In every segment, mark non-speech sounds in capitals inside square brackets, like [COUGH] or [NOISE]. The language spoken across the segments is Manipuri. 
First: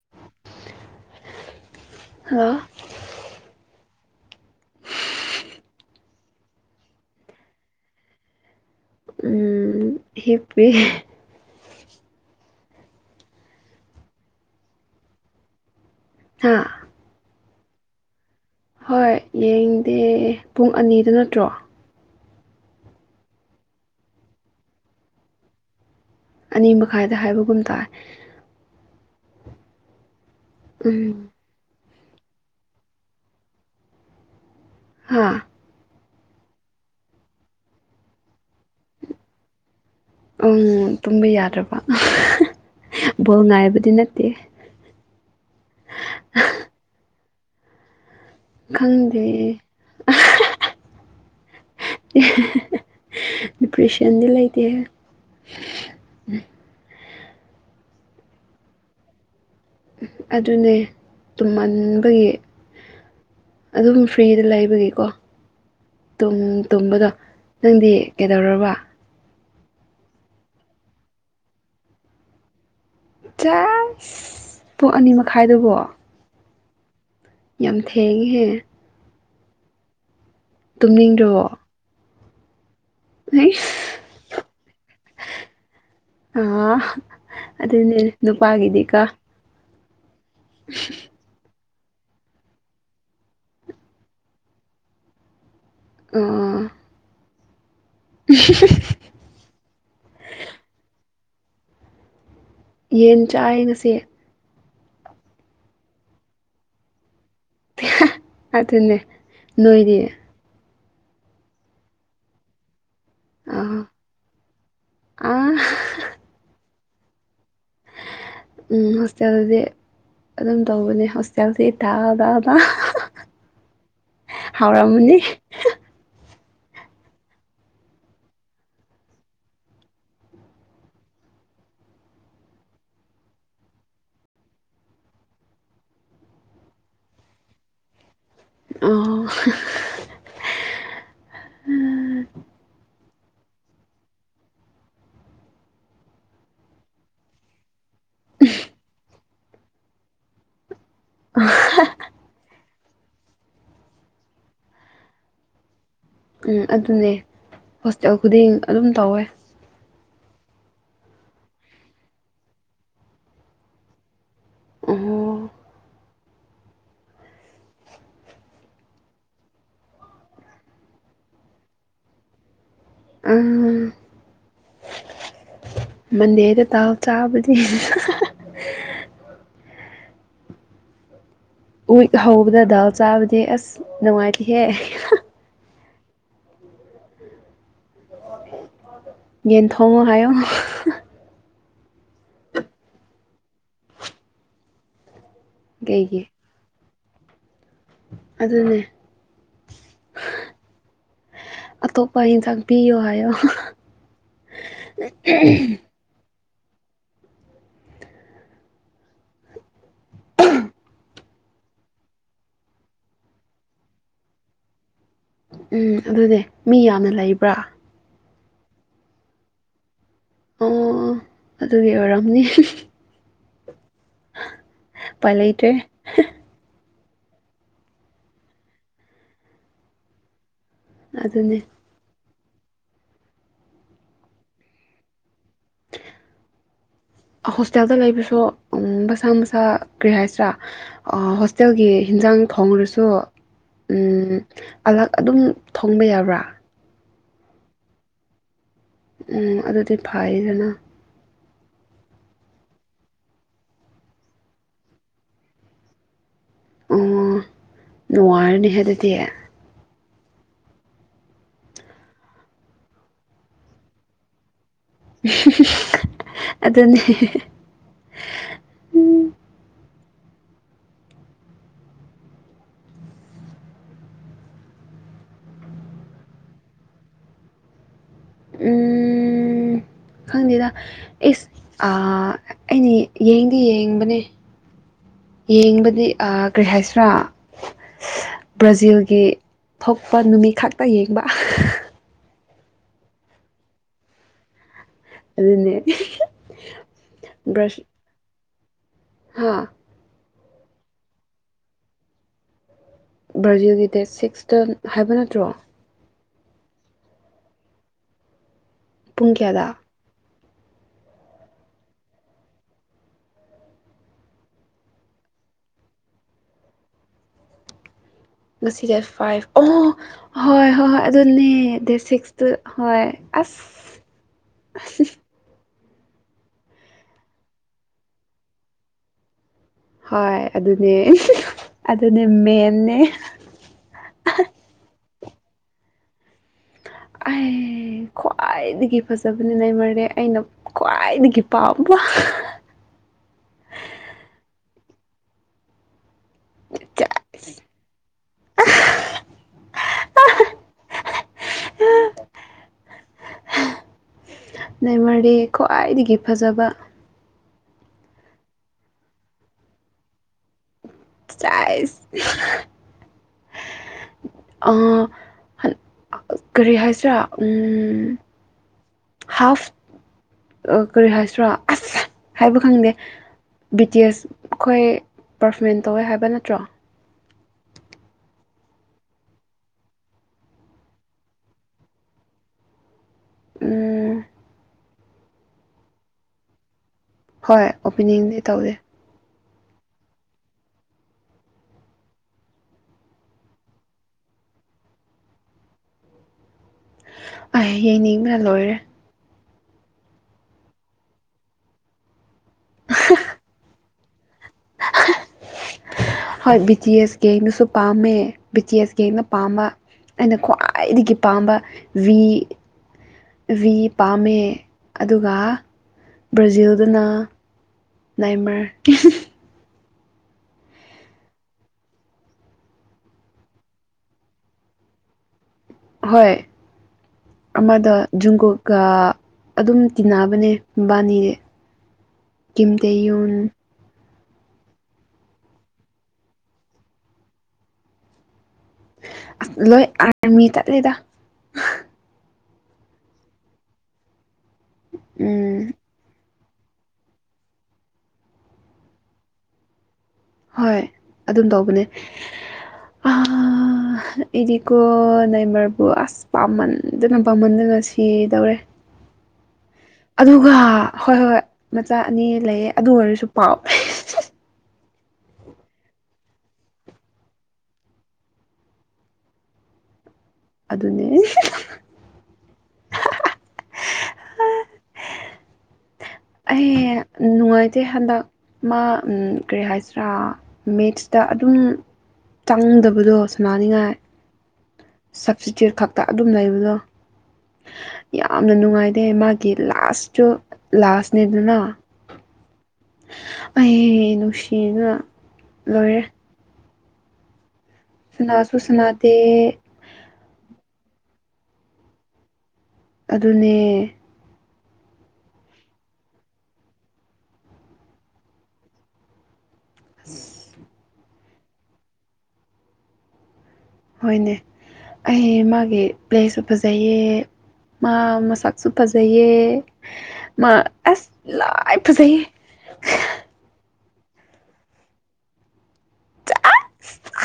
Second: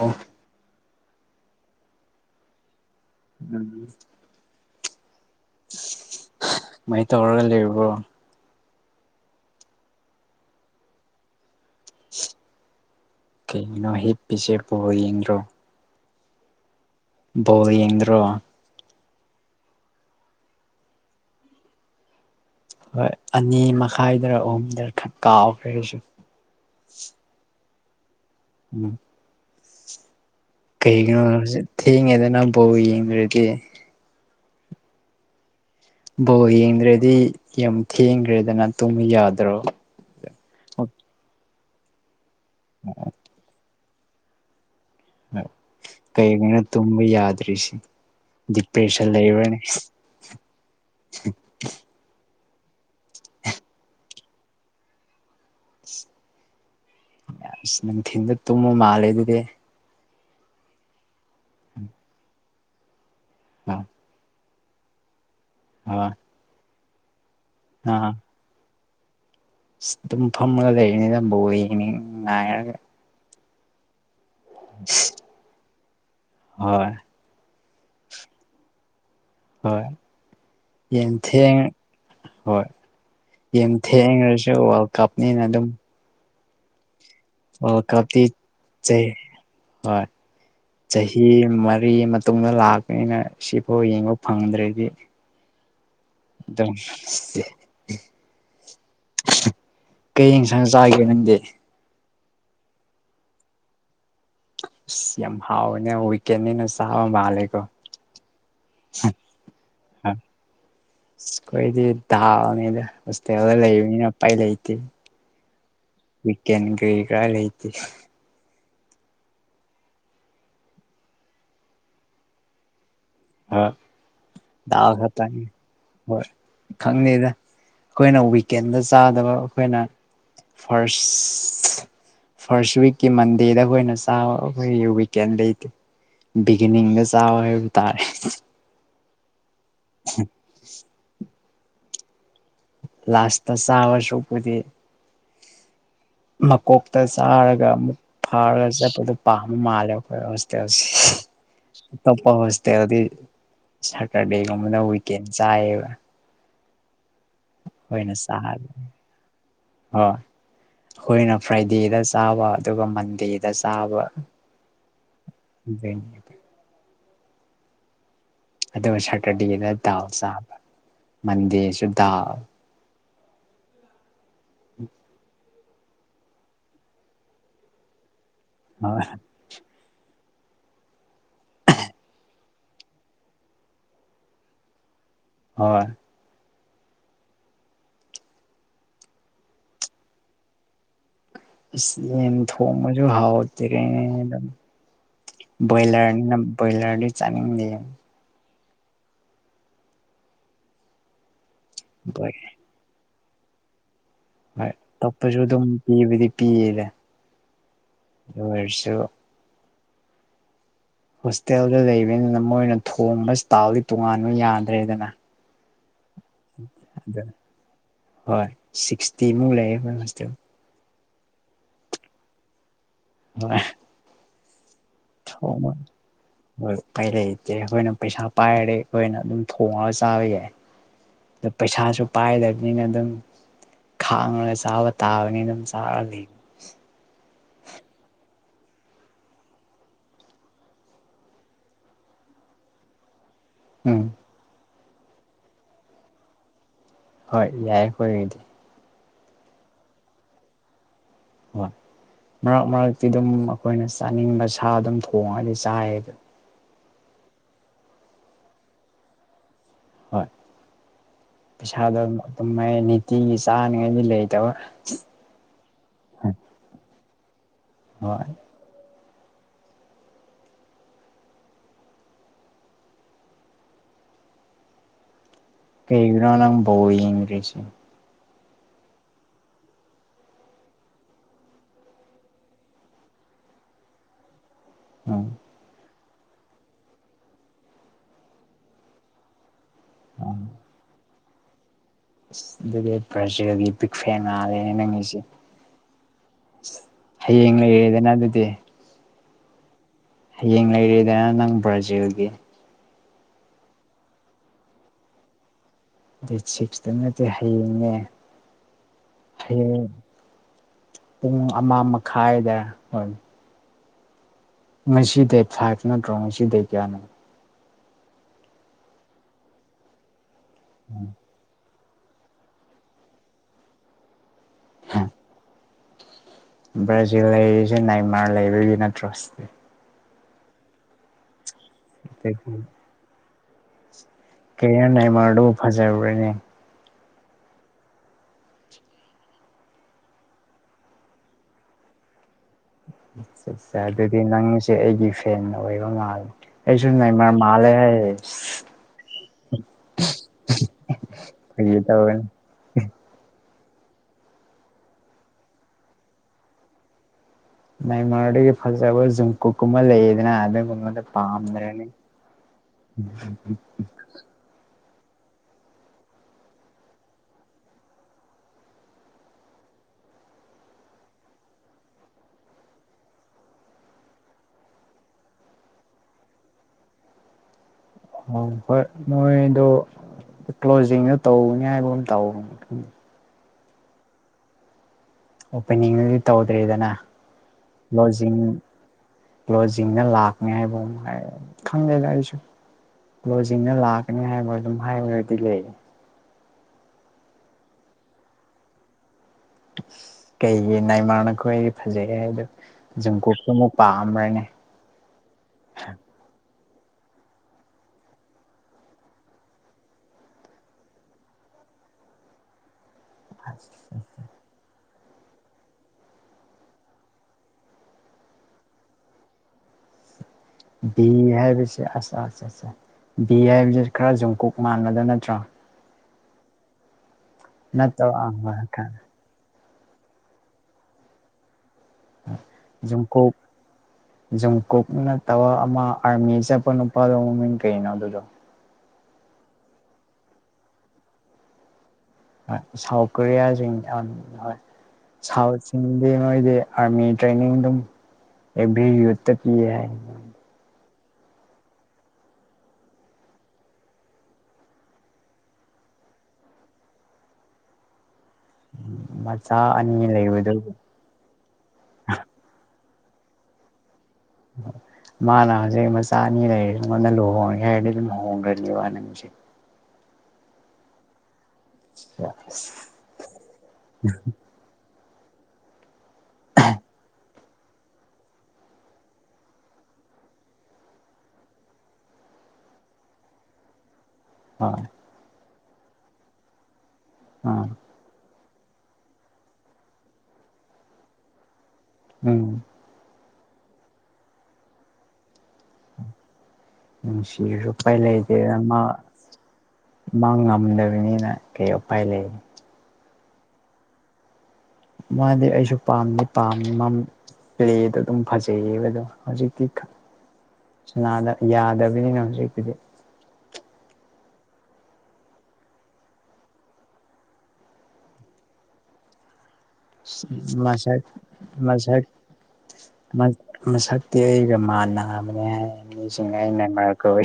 ꯑꯣ ꯍꯜꯂꯣ ꯎꯝ ꯀꯃꯥꯏꯅ ꯇꯧꯔꯒ ꯂꯩꯔꯕ꯭ꯔꯣ ꯎꯝ ꯍꯤ ꯄꯄꯤ ꯀꯩꯩꯅꯣ ꯍꯤꯞ ꯄꯁꯦ ꯄ ꯌꯦ꯭ꯔꯣ ꯍꯥꯥ ꯣ ꯌꯦ꯭ꯔꯣ ꯍꯣꯏ ꯌꯦꯡꯗꯦ ꯄꯨꯡ ꯑꯅꯤꯗ ꯅꯠꯇ꯭ꯔꯣ ꯍꯣꯏ ꯑꯅꯤ ꯃꯈꯥꯏꯗꯔ ꯑꯍꯨꯝꯗꯔ ꯈ ꯀꯥꯎꯈ꯭ꯔꯦꯁꯨ ꯑꯅꯤ ꯃꯈꯥꯏꯗ ꯍꯥꯏꯕꯒꯨꯝ ꯇꯥꯔꯦ ꯎꯝ ꯎꯝ ꯀꯩꯒꯤꯅꯣ ꯊꯦꯡꯉꯦꯗ ꯅꯪ ꯕꯥꯎ ꯌꯦꯡꯗꯥꯔꯗꯤꯦ ꯍꯥꯥ ꯕꯣꯂ ꯌꯦꯡꯗ꯭ꯔꯦꯗꯤ ꯌꯥꯝ ꯊꯦꯡꯈ꯭ꯔꯦꯗꯅ ꯇꯨꯝꯕ ꯌꯥꯗ꯭ꯔꯣ ꯎꯝ ꯇꯨꯝꯕ ꯌꯥꯗ꯭ꯔꯕꯥ ꯕꯣꯜ ꯉꯥꯏꯕꯗꯤ ꯅꯠꯇꯦ ꯀꯩꯒꯤꯅ ꯇꯨꯝꯕ ꯌꯥꯗ꯭ꯔꯤꯁꯤ ꯗꯤꯄ꯭ꯔꯦꯁꯟꯗꯤ ꯈꯪꯗꯦ ꯂꯩꯕꯅꯤ ꯗꯤꯄ꯭ꯔꯦꯁꯟꯗꯤ ꯂꯩꯇꯦ ꯁ ꯅꯪ ꯊꯤꯟꯗ ꯇꯨꯝꯃ ꯃꯥꯂꯦ ꯑꯗꯨꯗꯦ ꯑꯗꯨꯅꯦ ꯇꯨꯝꯃꯟꯕꯒꯤ ꯑꯥ ꯑꯗꯨꯝ ꯐ꯭ꯔꯤꯗ ꯂꯩꯕ ꯍꯥꯏꯒꯤꯀꯣ ꯑꯥ ꯇꯨꯝꯕꯗꯣ ꯅꯪꯗꯤ ꯀꯩꯗꯧꯔꯕ ꯇꯨꯝ ꯐꯗꯅꯤꯝꯕꯣꯅꯤ ꯉꯒ ꯆꯁ ꯄꯨꯡ ꯑꯅꯤ ꯃꯈꯥꯏꯗꯨꯕꯣ ꯍꯣꯏ ꯌꯥꯝ ꯊꯦꯡꯉꯦꯍꯦ ꯍꯣꯏ ꯇꯨꯝꯅꯤꯡꯗ꯭ꯔꯕꯣ ꯌꯦꯊꯦꯡ ꯍꯣꯏ ꯌꯥꯝ ꯑꯩꯁ ꯊꯦꯡꯈ꯭ꯔꯁꯨ ꯋꯥꯔꯜ ꯀꯞꯅꯤꯅ ꯑꯗꯨꯝ ꯑ ꯋꯥꯔꯜ ꯑꯗꯨꯗꯅꯦꯦꯅꯦ ꯀꯞꯇꯤ ꯅꯨꯄꯥꯒꯗꯀ ꯆꯩ ꯍꯣꯏ ꯆꯍꯤ ꯆꯍꯤ ꯃꯔ ꯀꯔꯤ ꯃꯇꯨꯡꯗ ꯂꯥꯛꯄꯅꯤꯅ ꯁꯤꯐꯥꯎ ꯌꯦꯡꯕ ꯐꯪꯗ꯭ꯔꯗꯔꯗꯤ ꯑꯥ ꯑꯗꯨꯝꯦ ꯀꯩ ꯌꯦꯡꯁꯥꯡ ꯆꯥꯒꯦ ꯅꯪꯗꯤ ꯌꯦꯟ ꯆꯥꯛꯌꯦ ꯉꯁꯤ ꯁꯤ ꯌꯥꯝ ꯍꯥꯎ ꯍꯧꯏ ꯀꯦꯅꯤ ꯅ ꯁꯥꯥꯎ ꯃꯥ ꯑꯗꯨ ꯑꯗꯨꯟꯅꯅꯦ ꯅꯣꯏꯗꯤ ꯀꯣꯏꯗꯤ ꯗꯜꯅꯤꯗ ꯍꯣꯁꯇꯦꯜꯗ ꯑꯥ ꯂꯩꯕꯅꯤꯅꯥ ꯎꯄꯥꯏ ꯂꯩꯇꯦ ꯑꯥ ꯀ ꯀꯥꯏꯂꯇꯦ ꯎ ꯍꯣꯁꯇꯦꯜꯗꯗꯤ ꯑꯗꯨꯝ ꯇꯧꯕꯅꯦ ꯍꯣꯁꯇꯦꯜꯁꯦ ꯊꯥ ꯇꯥꯗ ꯍ ꯗ ꯈꯇꯥ ꯍꯣꯏ ꯈꯪꯗꯦꯗ ꯑꯩꯈꯣꯏꯅ ꯋꯤꯀꯦꯟꯗ ꯆꯥꯗꯕ ꯑꯩꯈꯣꯏꯅ ꯐꯥꯔꯁ ꯐꯥꯔꯁ ꯋꯤꯛꯀꯤ ꯃꯟꯗꯦꯗꯅ ꯆꯥꯕ ꯑꯩꯈꯣꯏ ꯋꯤꯀꯦꯟ ꯂꯩꯇꯦ ꯕꯤꯒꯤꯅꯤꯡꯒ ꯆꯥꯎꯋꯦ ꯍꯥꯏꯕ ꯇꯥꯔꯦ ꯑꯣ ꯎꯝ ꯂꯥꯁꯇ ꯁꯕ ꯁꯨ ꯎꯄꯗꯤ ꯃꯀꯣꯛꯇ ꯆꯥꯔꯒ ꯑꯃꯨꯛ ꯐꯥꯔꯒ ꯆꯠꯄꯗꯨ ꯄꯥꯝꯕ ꯃꯥꯜꯂꯦ ꯑꯩꯈꯣꯏ ꯍꯣꯁꯇꯦꯜꯁꯦ ꯎ ꯑꯇꯣꯞꯄ ꯍꯣꯁꯇꯦꯜꯗꯤ ꯁꯇꯔꯗꯦꯒꯨꯝꯕꯅ ꯋꯤꯀꯦꯟ ꯆꯥꯏꯌꯦꯕ ꯎꯝ ꯑꯗꯨꯅꯦ ꯑꯩꯈꯣꯏꯅ ꯍꯣꯁꯇꯦꯜ ꯈꯨꯗꯤꯡ ꯆꯥꯕ ꯑꯗꯨꯝ ꯇꯧꯋꯦ ꯍꯣꯏ ꯑꯩꯈꯣꯏꯅ ꯐ꯭ꯔꯥꯏꯗꯦꯗ ꯆꯥꯕ ꯑꯗꯨꯒ ꯃꯟꯗꯦꯗ ꯆꯥꯕ ꯑꯝ ꯦ [INAUDIBLE] ꯑꯗꯨꯒ ꯁꯇꯔꯗꯦꯗ ꯗꯥꯎꯜ ꯆꯥꯕ ꯃꯟꯗꯦꯁꯨ ꯗꯥꯜ ꯑꯝ [INAUDIBLE] ꯃꯟꯗꯦꯗ ꯇꯥꯎ ꯆꯥꯕꯗꯤ ꯍꯣꯏ ꯎꯏꯛ ꯍꯧꯕꯗ ꯗꯥꯜ ꯆꯥꯕꯗꯤ ꯑꯁ ꯅꯨꯡꯉꯥꯏꯇꯍꯦ ꯍꯣꯏ ꯌꯦꯟ ꯊꯣꯡꯉꯣ ꯍꯥꯏꯌꯣ ꯊ ꯃꯖ ꯍꯥꯥꯎ ꯀ ꯭ꯔꯣꯣꯌꯂꯔ ꯭ꯔꯣꯣꯌꯂꯔꯗꯤ ꯆꯥꯡ ꯑꯗꯨꯗꯟꯅꯦ ꯑꯇꯣꯞꯄ ꯍꯣꯏ ꯍꯤꯟꯖꯥꯛ ꯄꯤꯌꯨ ꯍꯥꯏꯌꯣ ꯇꯄꯁꯨ ꯑꯗꯨ ꯄ ꯄꯤꯌꯦꯔ ꯑꯣꯏ ꯑꯣꯏꯔꯁꯨ ꯍꯣꯁꯇꯦꯜꯗ ꯂꯩꯕꯅꯤꯅ ꯃꯣꯏꯅ ꯊꯣꯡꯕ ꯏꯁꯇꯥꯜꯗꯤ ꯇꯣꯉꯥꯟꯕ ꯌꯥꯗ꯭ꯔꯦꯗꯅ ꯎꯝ ꯑꯗꯨꯅꯦ ꯃꯤ ꯌꯥꯝꯅ ꯑꯗꯨꯅ ꯂꯩꯕ꯭ꯔꯥ ꯍꯣꯏ ꯁꯤꯛꯁꯇꯤꯃꯨꯛ ꯂꯩꯔꯦ ꯑꯣ ꯑꯗꯨꯒꯤ ꯑꯣꯏꯔꯝꯅꯤ ꯍ ꯎꯄꯥꯏ ꯂꯩꯇ꯭ꯔꯦ ꯍ ꯀꯩ ꯂꯩꯇꯦ ꯑꯩꯈꯣꯏꯅ ꯄꯩꯁꯥ ꯄꯥꯏꯔꯦ ꯑꯩꯈꯣꯏꯅ ꯑꯗꯨꯝ ꯊꯣꯡꯉꯒ ꯆꯥꯕ ꯌꯥꯏ ꯑ ꯑꯗꯨꯅꯦ ꯄꯩꯁꯥꯁꯨ ꯄꯥꯏꯗꯕꯅꯤꯅ ꯑꯗꯨꯝ ꯈꯥꯡꯉꯒ ꯆꯥꯕ ꯇꯥꯕꯅꯤꯅ ꯑꯗꯨꯝ ꯆꯥꯔ ꯂꯩ ꯍꯣꯁꯇꯦꯜꯗ ꯂꯩꯕꯁꯨ ꯃꯁꯥ ꯃꯁꯥ ꯀꯔꯤ ꯍꯥꯏꯁꯤꯔꯥ ꯍꯣꯁꯇꯦꯜꯒꯤ ꯍꯟꯖꯥꯡ ꯊꯣꯡꯔꯁꯨ ꯎꯝ ꯑꯂꯥꯛ ꯑꯗꯨꯝ ꯊꯣꯡꯕ ꯌꯥꯕ꯭ꯔꯥ ꯍꯣꯏ ꯌꯥꯏꯦ ꯑꯣꯏꯉꯗꯤ ꯎꯝ ꯑꯗꯨꯗꯤ ꯐꯩꯗꯅ ꯍ ꯃꯔꯛ ꯃꯔꯛꯇꯤ ꯑꯗꯨꯝ ꯑꯩꯈꯣꯏꯅ ꯆꯥꯅꯤꯡꯕ ꯁꯥ ꯑꯗꯨꯝ ꯊꯣꯡꯉꯗꯤ ꯆꯥꯏꯗ ꯑꯣ ꯅꯨꯡꯉꯥꯏꯔꯅꯤ ꯍꯥꯏ ꯑꯗꯨꯗꯤ ꯍꯣꯏ ꯄꯩꯁꯥꯗꯣ ꯑꯗꯨꯝ ꯅꯤꯇꯤꯒꯤ ꯆꯥꯅꯤꯉꯥꯏꯗꯤ ꯂꯩꯇꯕ ꯑꯗꯨꯅꯤ ꯍꯣꯏ ꯀꯩꯒ꯭ꯔꯣ ꯂ ꯏꯦꯁꯦ ꯎꯝ ꯈꯪꯗꯦꯗ ꯑꯦꯁ ꯑꯩꯅ ꯌꯦꯡꯗꯤ ꯌꯦꯡꯕꯅꯦ ꯎꯝ ꯌꯦꯡꯕꯗꯤ ꯀꯔꯤ ꯍꯥꯏꯁꯔꯥ ꯕ꯭ꯔꯥꯖꯤꯜꯒꯤ ꯊꯣꯛꯄ ꯅꯨꯃꯤꯠ ꯈꯛꯇ ꯌꯦꯡꯕ ꯑꯗꯨꯗꯒꯤ ꯕ꯭ꯔꯥꯖꯤꯜꯒꯤ ꯕꯤꯛ ꯐꯦꯅꯥ ꯂꯩꯅ ꯅꯪ ꯑꯗꯨꯅꯦ ꯍꯌꯦꯡ ꯂꯩꯔꯦꯗꯅ ꯑꯗꯨꯗꯤ ꯍꯥꯥ ꯍꯌꯦꯡ ꯂꯩꯔꯤꯗꯅ ꯅꯪ ꯕ꯭ꯔꯥꯖꯤꯜꯒꯤ ꯕ꯭ꯔꯖꯤꯜꯒꯤ ꯗꯦꯠ ꯁꯤꯛꯁꯇ ꯍꯥꯏꯕ ꯅꯠꯇ꯭ꯔꯣ ꯑꯗꯨ ꯁꯤꯛꯁꯇ ꯅꯗꯤ ꯍꯡꯉꯦ ꯄꯨꯡ ꯀꯌꯥꯗ ꯄꯨꯡ ꯑꯃ ꯃꯈꯥꯏꯗ ꯍꯣꯏ ꯉꯁꯤ ꯗ ꯐꯥꯏꯚ ꯅꯠꯇ꯭ꯔꯣ ꯉꯁꯤꯗ ꯀꯌꯥꯅꯦ ꯉꯁꯤ ꯗꯦ ꯐꯥꯏ ꯑꯣ ꯍꯣꯏ ꯍꯣꯏ ꯍꯣꯏ ꯑꯗꯨꯅꯦ ꯇ ꯍ ꯑꯁ ꯑ ꯕ꯭ꯔꯖ ꯂꯩꯁ ꯅꯥꯏꯃꯔ ꯂꯩꯥꯏꯕꯦꯅ ꯇ꯭ꯔꯁꯦ ꯍꯣꯏ ꯑꯗꯨꯅꯦ ꯑꯗꯨꯅꯦ ꯃꯦꯜ ꯅꯦ ꯑꯗꯨ ꯐꯖꯔꯨꯔꯦꯅꯦ ꯑꯩ ꯈ꯭ꯋꯥꯏꯗꯒꯤ ꯐꯖꯕꯅꯤ ꯂꯩꯃꯔ ꯑꯩꯅ ꯈ꯭ꯋꯥꯏꯗꯒꯤ ꯄꯥꯝꯕ ꯋꯥ ꯑ ꯑꯠꯆꯥ ꯑꯗꯨꯗꯤ ꯅꯪꯁꯦ ꯑꯩꯒꯤ ꯐꯦ ꯑꯣꯏꯕ ꯉꯥꯜꯂꯦ ꯑꯩꯁꯨꯅ ꯅꯩꯃꯔ ꯃꯥ ꯂꯩꯦ ꯍꯦ ꯀꯩ ꯇ ꯐꯒꯅꯦ ꯂꯩꯃꯔꯤ ꯈ꯭ꯋꯥꯏꯗꯒꯤ ꯐꯖꯕ ꯅꯥꯏ ꯃꯒꯤ ꯐꯖꯕ ꯖꯨꯝ ꯀꯨ ꯀꯨꯝꯃ ꯂꯩꯌꯦꯗꯅ ꯑꯗꯨꯒꯨꯝꯕꯅꯤ ꯄꯥꯝ꯭ꯔꯅꯤ ꯆꯥꯏꯁ ꯀꯔꯤ ꯍꯥꯏꯁꯤꯔꯥ ꯍꯥꯐ ꯀꯔꯤ ꯍꯥꯏꯁꯤ꯭ꯔꯥ ꯑꯁ ꯍꯥꯏꯕ ꯈꯪꯗꯦ ꯕꯤ ꯇꯤ ꯑꯦꯁ ꯑꯩꯈꯣꯏ ꯄꯔꯐꯣꯔꯃꯦꯟ ꯇꯧꯋꯦ ꯍꯥꯏꯕ ꯅꯠꯇ꯭ꯔꯣ ꯑꯣ ꯍꯣꯏꯃꯣꯏꯗꯣ ꯀ꯭ꯂꯣꯖꯤꯡꯗꯨ ꯇꯧꯅꯤ ꯍꯥꯏꯕ ꯑꯃ ꯇꯧ ꯎꯝ ꯑꯣꯄꯅꯤꯡꯗꯤ ꯇꯧꯗ꯭ꯔꯔꯤꯗꯅ ꯍꯣꯏ ꯑꯣꯄꯤꯅꯤꯡꯗꯤ ꯇꯧꯗꯦ ꯀ꯭ꯂꯣꯖꯤꯡꯅ ꯂꯥꯛꯅꯤ ꯍꯥꯏꯕ ꯑꯃ ꯍꯥꯏ ꯈꯪꯗꯦꯒ ꯑꯩꯁꯨ ꯂꯣꯖꯤꯡꯅ ꯂꯥꯛꯀꯅꯤ ꯍꯥꯏꯕ ꯑꯗꯨꯝ ꯍꯥꯏꯔꯨꯔꯒꯗꯤ ꯂꯩ ꯑꯩ ꯌꯦꯡꯅꯤꯡꯅ ꯂꯣꯏꯔꯦ ꯀꯩꯒꯤ ꯅꯥꯏꯃꯔꯅꯈꯣꯏ ꯑꯩꯗꯤ ꯐꯖꯩꯑꯦ ꯍꯥꯏ ꯑꯗꯣ ꯖꯨꯝꯀꯨꯞꯁꯨ ꯑꯃꯨꯛ ꯄꯥꯝ [UNINTELLIGIBLE] ꯑ [UNINTELLIGIBLE] ꯍꯣꯏ ꯕꯤ ꯇꯤ ꯑꯦꯁ ꯀ ꯑꯩꯅꯁꯨ ꯄꯥꯝꯃꯦ ꯕꯤ ꯇꯤ ꯑꯦꯁ ꯀ ꯑꯩꯅ ꯄꯥꯝꯕ ꯑꯩꯅ ꯈ꯭ꯋꯥꯏꯗꯒꯤ ꯄꯥꯝꯕ ꯚꯤ ꯄꯥꯝꯃꯦ ꯑꯗꯨꯒ ꯕ꯭ꯔꯥꯖꯤꯜꯗꯅ ꯅꯥꯏꯃꯔ ꯕꯤ ꯍꯥꯏꯁ ꯕꯤ ꯍꯥꯏꯕꯁꯤ ꯈꯔ ꯖꯨꯝꯀꯨꯣꯛ ꯃꯥꯟꯕꯗ ꯅꯠꯇ꯭ꯔꯣ ꯍꯣꯏ ꯑꯃꯗ ꯅꯠꯇꯕ ꯖꯨꯨꯡꯀꯣꯛꯀ ꯑ ꯑꯗꯨꯝ ꯇꯤꯟꯅꯕꯅꯦ ꯃꯕꯥꯅꯤꯁ ꯀꯤꯝ ꯇꯦꯌꯨꯣꯟ ꯖꯨꯝꯀꯨꯞꯅ ꯇꯕ ꯑꯃ ꯑꯥꯔꯃꯤ ꯆꯠꯄ ꯅꯨꯄꯥꯗꯣ ꯃꯃꯤꯡ ꯀꯅꯣ ꯑꯗꯨꯗꯣ ꯂꯣꯏ ꯑꯔꯃꯤ ꯇꯠꯂꯗ ꯁꯥꯎꯊ ꯀꯣꯔꯤꯌꯥ ꯁꯥꯎ ꯎꯝ ꯆꯤꯡꯗꯦ ꯅꯣꯏꯗꯤ ꯑꯥꯔꯃꯤ ꯇ꯭ꯔꯅꯤꯡ ꯑꯗꯨꯝ ꯑꯦꯚꯔꯤ ꯌꯨ ꯄꯤꯌꯦ ꯍꯥꯏ ꯍꯣꯏ ꯑꯗꯨꯝ ꯇꯧꯕꯅꯦ ꯑ ꯏꯗꯤꯀꯣ ꯅꯩꯃꯔꯕꯨ ꯑꯁ ꯄꯥꯝꯅꯗꯅ ꯄꯃꯅꯗꯅ ꯉꯁꯤꯗꯧꯔꯦ ꯃꯆꯥ ꯑꯅꯤ ꯑꯗꯨꯒ ꯂꯩꯕꯗꯨ ꯍꯣꯏ ꯍꯣꯏ ꯃꯆꯥ ꯑꯅꯤ ꯂꯩꯌꯦ ꯑꯗꯨ ꯑꯣꯏꯔꯁꯨ ꯄꯥꯎ ꯃꯥꯅ ꯍꯧꯖꯤꯛ ꯃꯆꯥ ꯑꯅꯤ ꯂꯩꯔꯤꯦ ꯑꯩꯉꯣꯟꯗ ꯂꯨꯍꯣꯡꯒꯦ ꯍꯥꯏꯔꯗꯤ ꯑꯗꯨꯝ ꯂꯨꯍꯣꯡꯈ꯭ꯔꯅꯤꯕ ꯅꯪꯁ ꯑꯗꯨꯅꯦ ꯑ [UNINTELLIGIBLE] ꯑꯩ ꯅꯨꯡꯉꯥꯏꯇꯦ ꯍꯟꯗꯛ ꯃꯥ ꯀꯔꯤ ꯍꯥꯏꯁꯤꯔꯥ ꯃꯦꯠꯁꯇ ꯑꯗꯨꯝ ꯆꯪꯗꯕꯗꯣ ꯁꯨꯃꯅꯤꯡꯉꯥꯏ ꯍꯣꯏ ꯁꯞꯇꯤꯇ꯭ꯌꯨꯠ ꯈꯛꯇ ꯑꯗꯨꯝ ꯂꯩꯕꯗꯣ ꯑꯝ ꯌꯥꯝꯅ ꯅꯨꯡꯉꯥꯏꯇꯦ ꯃꯥꯒꯤ ꯂꯥꯁꯁꯨꯨ ꯂꯥꯁꯅꯦꯗꯅ ꯎꯝ ꯑꯩ ꯅꯨꯡꯁꯤꯅ ꯂꯣꯏꯔꯦ ꯅꯨꯡꯁꯤꯕꯁꯨ ꯎꯄꯥꯏ ꯂꯩꯇꯦꯅ ꯁꯅꯥꯁꯨ ꯃꯥ ꯁꯅꯥꯗꯦ ꯃꯥ ꯉꯝꯗꯕꯅꯤꯅ ꯀꯩꯄꯥꯏ ꯂꯩ ꯑꯗꯨꯅꯦ ꯃꯥꯗꯤ ꯑꯩꯁꯨ ꯄꯥꯝꯗ ꯄꯥ ꯄ꯭ꯂꯦꯗꯣ ꯑꯗꯨꯝ ꯐꯖꯩꯌꯦꯕ ꯑꯗꯣ ꯍꯧꯖꯤꯛꯇꯤ ꯎꯝ ꯌꯥꯗꯕꯅꯤꯅ ꯍꯧꯖꯤꯛꯀꯤꯨꯗꯤ ꯍꯣꯏꯅꯦ ꯑꯩ ꯃꯥꯒꯤ ꯄ꯭ꯂꯦꯁꯨ ꯐꯖꯩꯌꯦ ꯃꯥ ꯃꯁꯛꯁꯨ ꯐꯖꯩꯌꯦ ꯃꯥ ꯃꯁꯛ ꯑꯁ ꯂꯥꯏ ꯃꯁꯛ ꯐꯖꯩꯌꯦ ꯃꯁꯛ ꯀ ꯔꯃꯥꯟꯅꯥ ꯑꯃꯅꯤꯅ ꯆꯁꯤꯡꯉ ꯏꯃ ꯀꯧꯕ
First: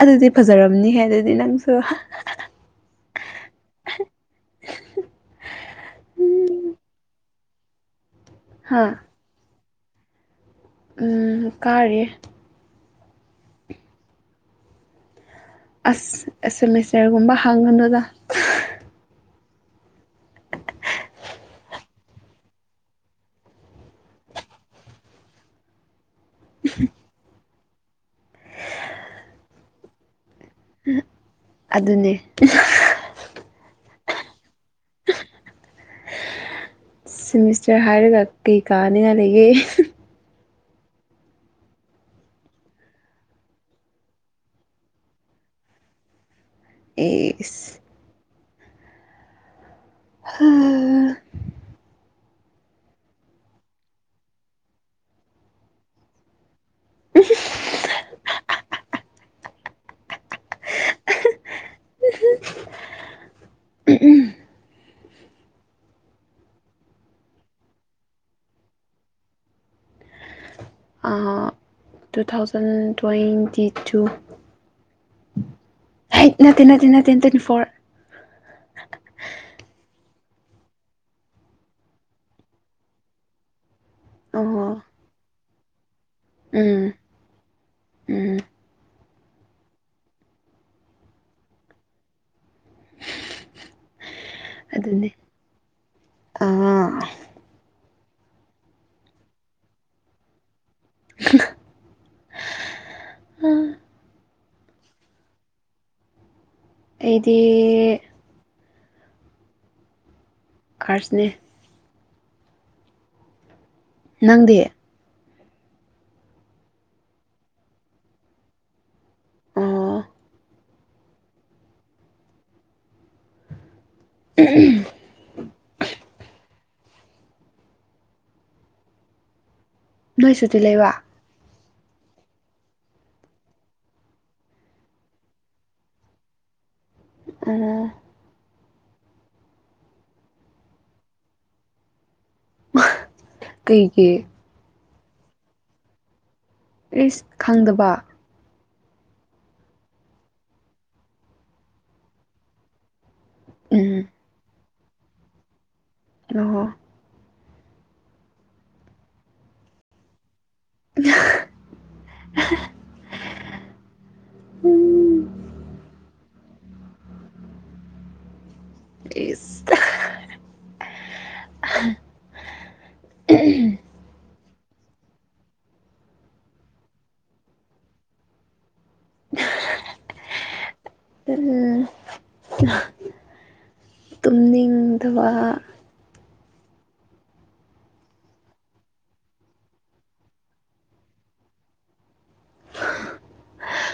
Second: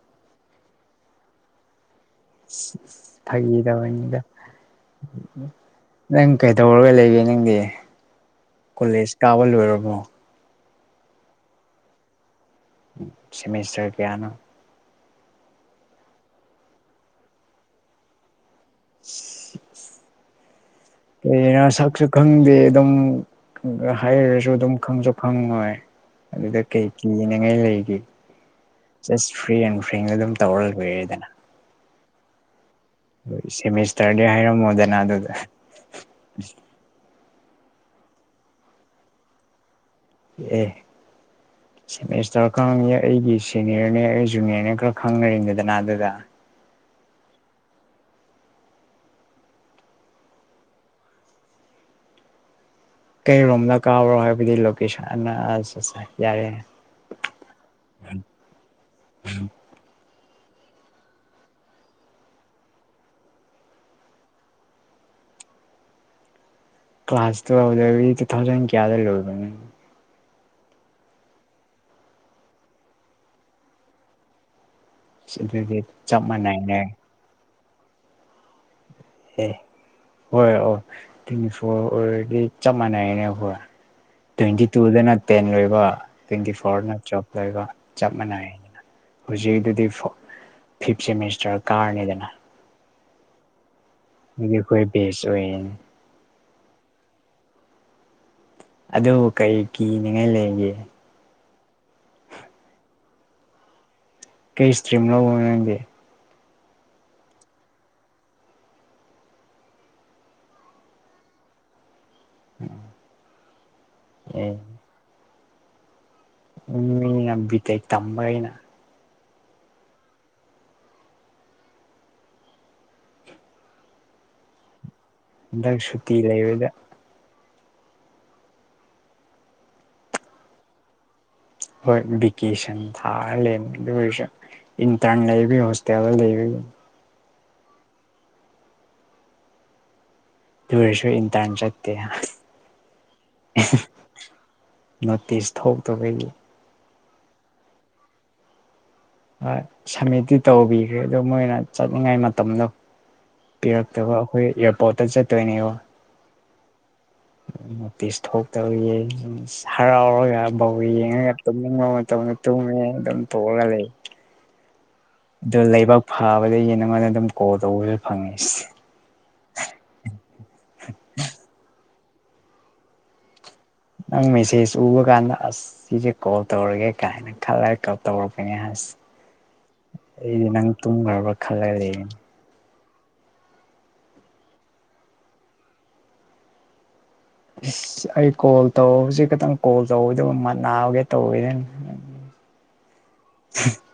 ꯑꯗꯨꯗꯤ ꯐꯖꯔꯝꯅꯤꯍꯦ ꯑꯗꯨꯗꯤ ꯅꯪꯁꯨ ꯊꯒꯤꯗꯗ ꯅꯪ ꯀꯩꯗꯧꯔꯒ ꯂꯩꯒꯦ ꯅꯪꯗꯤ ꯍꯥ ꯀꯣꯂꯦꯖ ꯀꯥꯕ ꯂꯣꯏꯔꯕꯣ ꯎꯝ ꯀꯥꯔꯦ ꯁꯦꯃꯤꯁꯇꯔ ꯀꯌꯥꯅ ꯑꯁ ꯑꯦꯁ ꯑꯦꯦꯝꯁꯔꯒꯨꯝꯕ ꯍꯥꯡꯅꯗ [UNINTELLIGIBLE] ꯀꯩꯅ ꯁꯛꯁꯨ ꯈꯪꯗꯦ ꯑꯗꯨꯝ ꯍꯥꯏꯔꯁꯨ ꯑꯗꯨꯝ ꯈꯪꯁꯨ ꯈꯪꯉꯣꯏ ꯑꯗꯨꯗ ꯀꯩ ꯀꯤꯅꯉꯥꯏ ꯂꯩꯒꯦ ꯖ ꯐ꯭ꯔꯤ ꯑꯦꯟ ꯐꯔꯤ ꯑꯗꯨꯝ ꯇꯧꯔ ꯑꯗꯨꯅꯦ ꯍꯣꯏ ꯁꯦꯃꯤꯁꯇꯔꯗꯤ ꯍꯥꯏꯔꯝꯃꯣꯗꯅ ꯑꯗꯨꯗ ꯁꯦꯃꯤꯁꯇꯔ ꯍꯥꯏꯔꯒ ꯀꯩ ꯀꯥꯅꯤꯡꯉꯥꯏ ꯂꯩꯒꯦ ꯑꯦ ꯁꯇꯔ ꯈꯪꯉ ꯑꯩꯒꯤ ꯁꯦꯅꯤꯌꯔꯅꯦ ꯑꯩ ꯖꯨꯅꯤꯌꯔꯅꯦ ꯈꯔ ꯈꯪꯅꯔꯤꯗꯗꯅ ꯑꯗꯨꯗ ꯑꯦꯁ ꯎꯝ ꯀꯩꯔꯣꯝꯗ ꯀꯥꯕ꯭ꯔꯣ ꯍꯥꯏꯕꯗꯤ ꯂꯣꯀꯦꯁꯟ ꯑ ꯑ ꯌꯥꯔꯦ ꯎꯝ [UNINTELLIGIBLE] ꯎ ꯀ ꯀ꯭ꯂꯥꯁ ꯇ ꯍꯧꯗ ꯊꯧꯖ ꯀꯌꯥꯗ ꯂꯧꯣꯏꯕ ꯇꯨ ꯊꯥꯎꯖꯟ ꯇ꯭ꯋꯦꯟꯇꯤ ꯇꯨ ꯁꯤ ꯆꯞ ꯍꯩꯠ ꯃꯅꯥ ꯅꯠꯇꯦ ꯅꯠꯇꯦ ꯅꯠꯇꯦ ꯇ꯭ꯋꯦꯟꯇꯤ ꯐꯣꯔ ꯑꯦ ꯍꯣꯏ ꯑꯣ ꯐꯣ ꯑꯣꯏꯔꯦꯗꯤ ꯆꯞ ꯃꯥꯟꯅꯩꯅꯦ ꯑꯩꯈꯣꯏ ꯇ꯭ꯋꯦꯟꯇꯤ ꯑꯣ ꯇꯨꯗꯅ ꯇꯦꯟ ꯂꯣꯏꯕ ꯇ꯭ꯋꯦꯟꯇꯤ ꯎꯝ ꯐꯣꯔꯅ ꯆꯞ ꯎꯝ ꯃꯥꯟꯅꯩꯅ ꯍꯧꯖꯤꯛꯗꯨꯗꯤ ꯐꯤꯞ ꯁꯦꯃꯤꯁꯇꯔ ꯀꯥꯔꯅꯤꯗꯅ ꯑꯗꯨꯈꯣꯏ ꯑꯗꯨꯅꯦ ꯕꯦꯁ ꯑꯣꯏꯅꯤ ꯑꯥ ꯑꯗꯨ ꯀꯩ ꯀꯤꯅꯤꯉꯥꯏ ꯂꯩꯒꯦ ꯎꯝ ꯀꯩ ꯏꯁꯇ꯭ꯔꯤ ꯑꯃ ꯂꯧꯒꯦ ꯑꯩꯗꯤ ꯈꯔꯁꯅꯦ ꯎꯝ ꯅꯪꯗꯦ ꯎ ꯃꯤ ꯅꯕꯤ ꯇ ꯇꯝꯕꯒꯅ ꯑꯣ ꯎꯝ ꯍꯟꯗꯛ ꯁꯨꯇꯤ ꯂꯩꯕꯗ ꯅꯣꯏ ꯁꯨꯇꯤ ꯂꯩꯕ ꯍꯣꯏ ꯚꯦꯀꯦꯁꯟ ꯊꯥꯔꯂꯦ ꯑꯗꯨ ꯑꯣꯏꯔꯁꯨ ꯏꯟꯇ꯭ꯔꯥꯟ ꯂꯩꯕꯤ ꯍꯧꯁ ꯇꯌꯥꯗ ꯂꯩꯕꯤ ꯑ ꯇꯔꯁꯨ ꯏꯟꯇꯥꯟ ꯆꯠꯇꯦ ꯀꯩ ꯀꯦ ꯅꯣꯇꯤꯁ ꯊꯣꯛꯧꯇꯕꯒꯤ ꯁ ꯈꯪꯗꯕ ꯁꯃꯤꯠꯇꯤ ꯇꯧꯕꯤꯈ꯭ꯔꯦ ꯑꯗ ꯃꯣꯏꯅ ꯆꯠꯅꯤꯡꯉꯥꯏ ꯃꯇꯝꯗꯣ ꯎꯝ ꯄꯤꯔꯛꯇꯕ ꯑꯩꯈꯣꯏ ꯑꯦꯌꯥꯔꯄꯣꯔꯠꯇ ꯆꯠꯇꯣꯏꯅꯦꯕ ꯑ ꯍꯣ ꯄꯤꯤꯁ ꯊꯣꯛꯇꯧꯒꯤ ꯍꯔꯥꯎꯔꯒ ꯐꯧ ꯌꯦꯡꯉꯒ ꯇꯨꯝꯅꯤꯡꯕ ꯃꯇꯝꯗ ꯇꯨꯝꯉꯦ ꯑꯗꯨꯝ ꯊꯣꯛꯑꯒ ꯂꯩ ꯎꯝ ꯑꯗꯨ ꯂꯩꯕꯥꯛ ꯐꯥꯕꯗꯒꯤ ꯅꯉꯣꯟꯗ ꯑꯗꯨꯝ ꯀꯣꯜ ꯇꯧꯕꯁꯨ ꯐꯪꯉꯦ ꯁ ꯄꯨꯡ ꯃꯦꯁꯦꯖ ꯎꯕ ꯀꯥꯟꯗ ꯑꯁ ꯁꯤꯁꯦ ꯀꯣꯜ ꯇꯧꯔꯒꯦ ꯀꯥꯏꯅ ꯈꯜꯂꯒ ꯀꯣꯜ ꯇꯧꯔꯛꯄꯅꯦ ꯑꯁ ꯑꯩꯗꯤ ꯅꯪ ꯇꯨꯝꯈ꯭ꯔꯕ ꯈꯜꯂꯒ ꯎꯝ ꯔꯩꯔꯝꯅꯤ ꯇꯨꯝꯅꯤꯡꯗꯕ ꯑꯗꯨꯒꯤ ꯏꯁꯁ ꯑꯩ ꯀꯣꯜ ꯇꯧꯕꯁꯤ ꯈꯤꯇꯪ ꯀꯣꯜ ꯇꯧꯏꯗꯕ ꯃ ꯅꯥꯕꯒꯦ ꯇꯧꯋꯤꯗꯅ [UNINTELLIGIBLE]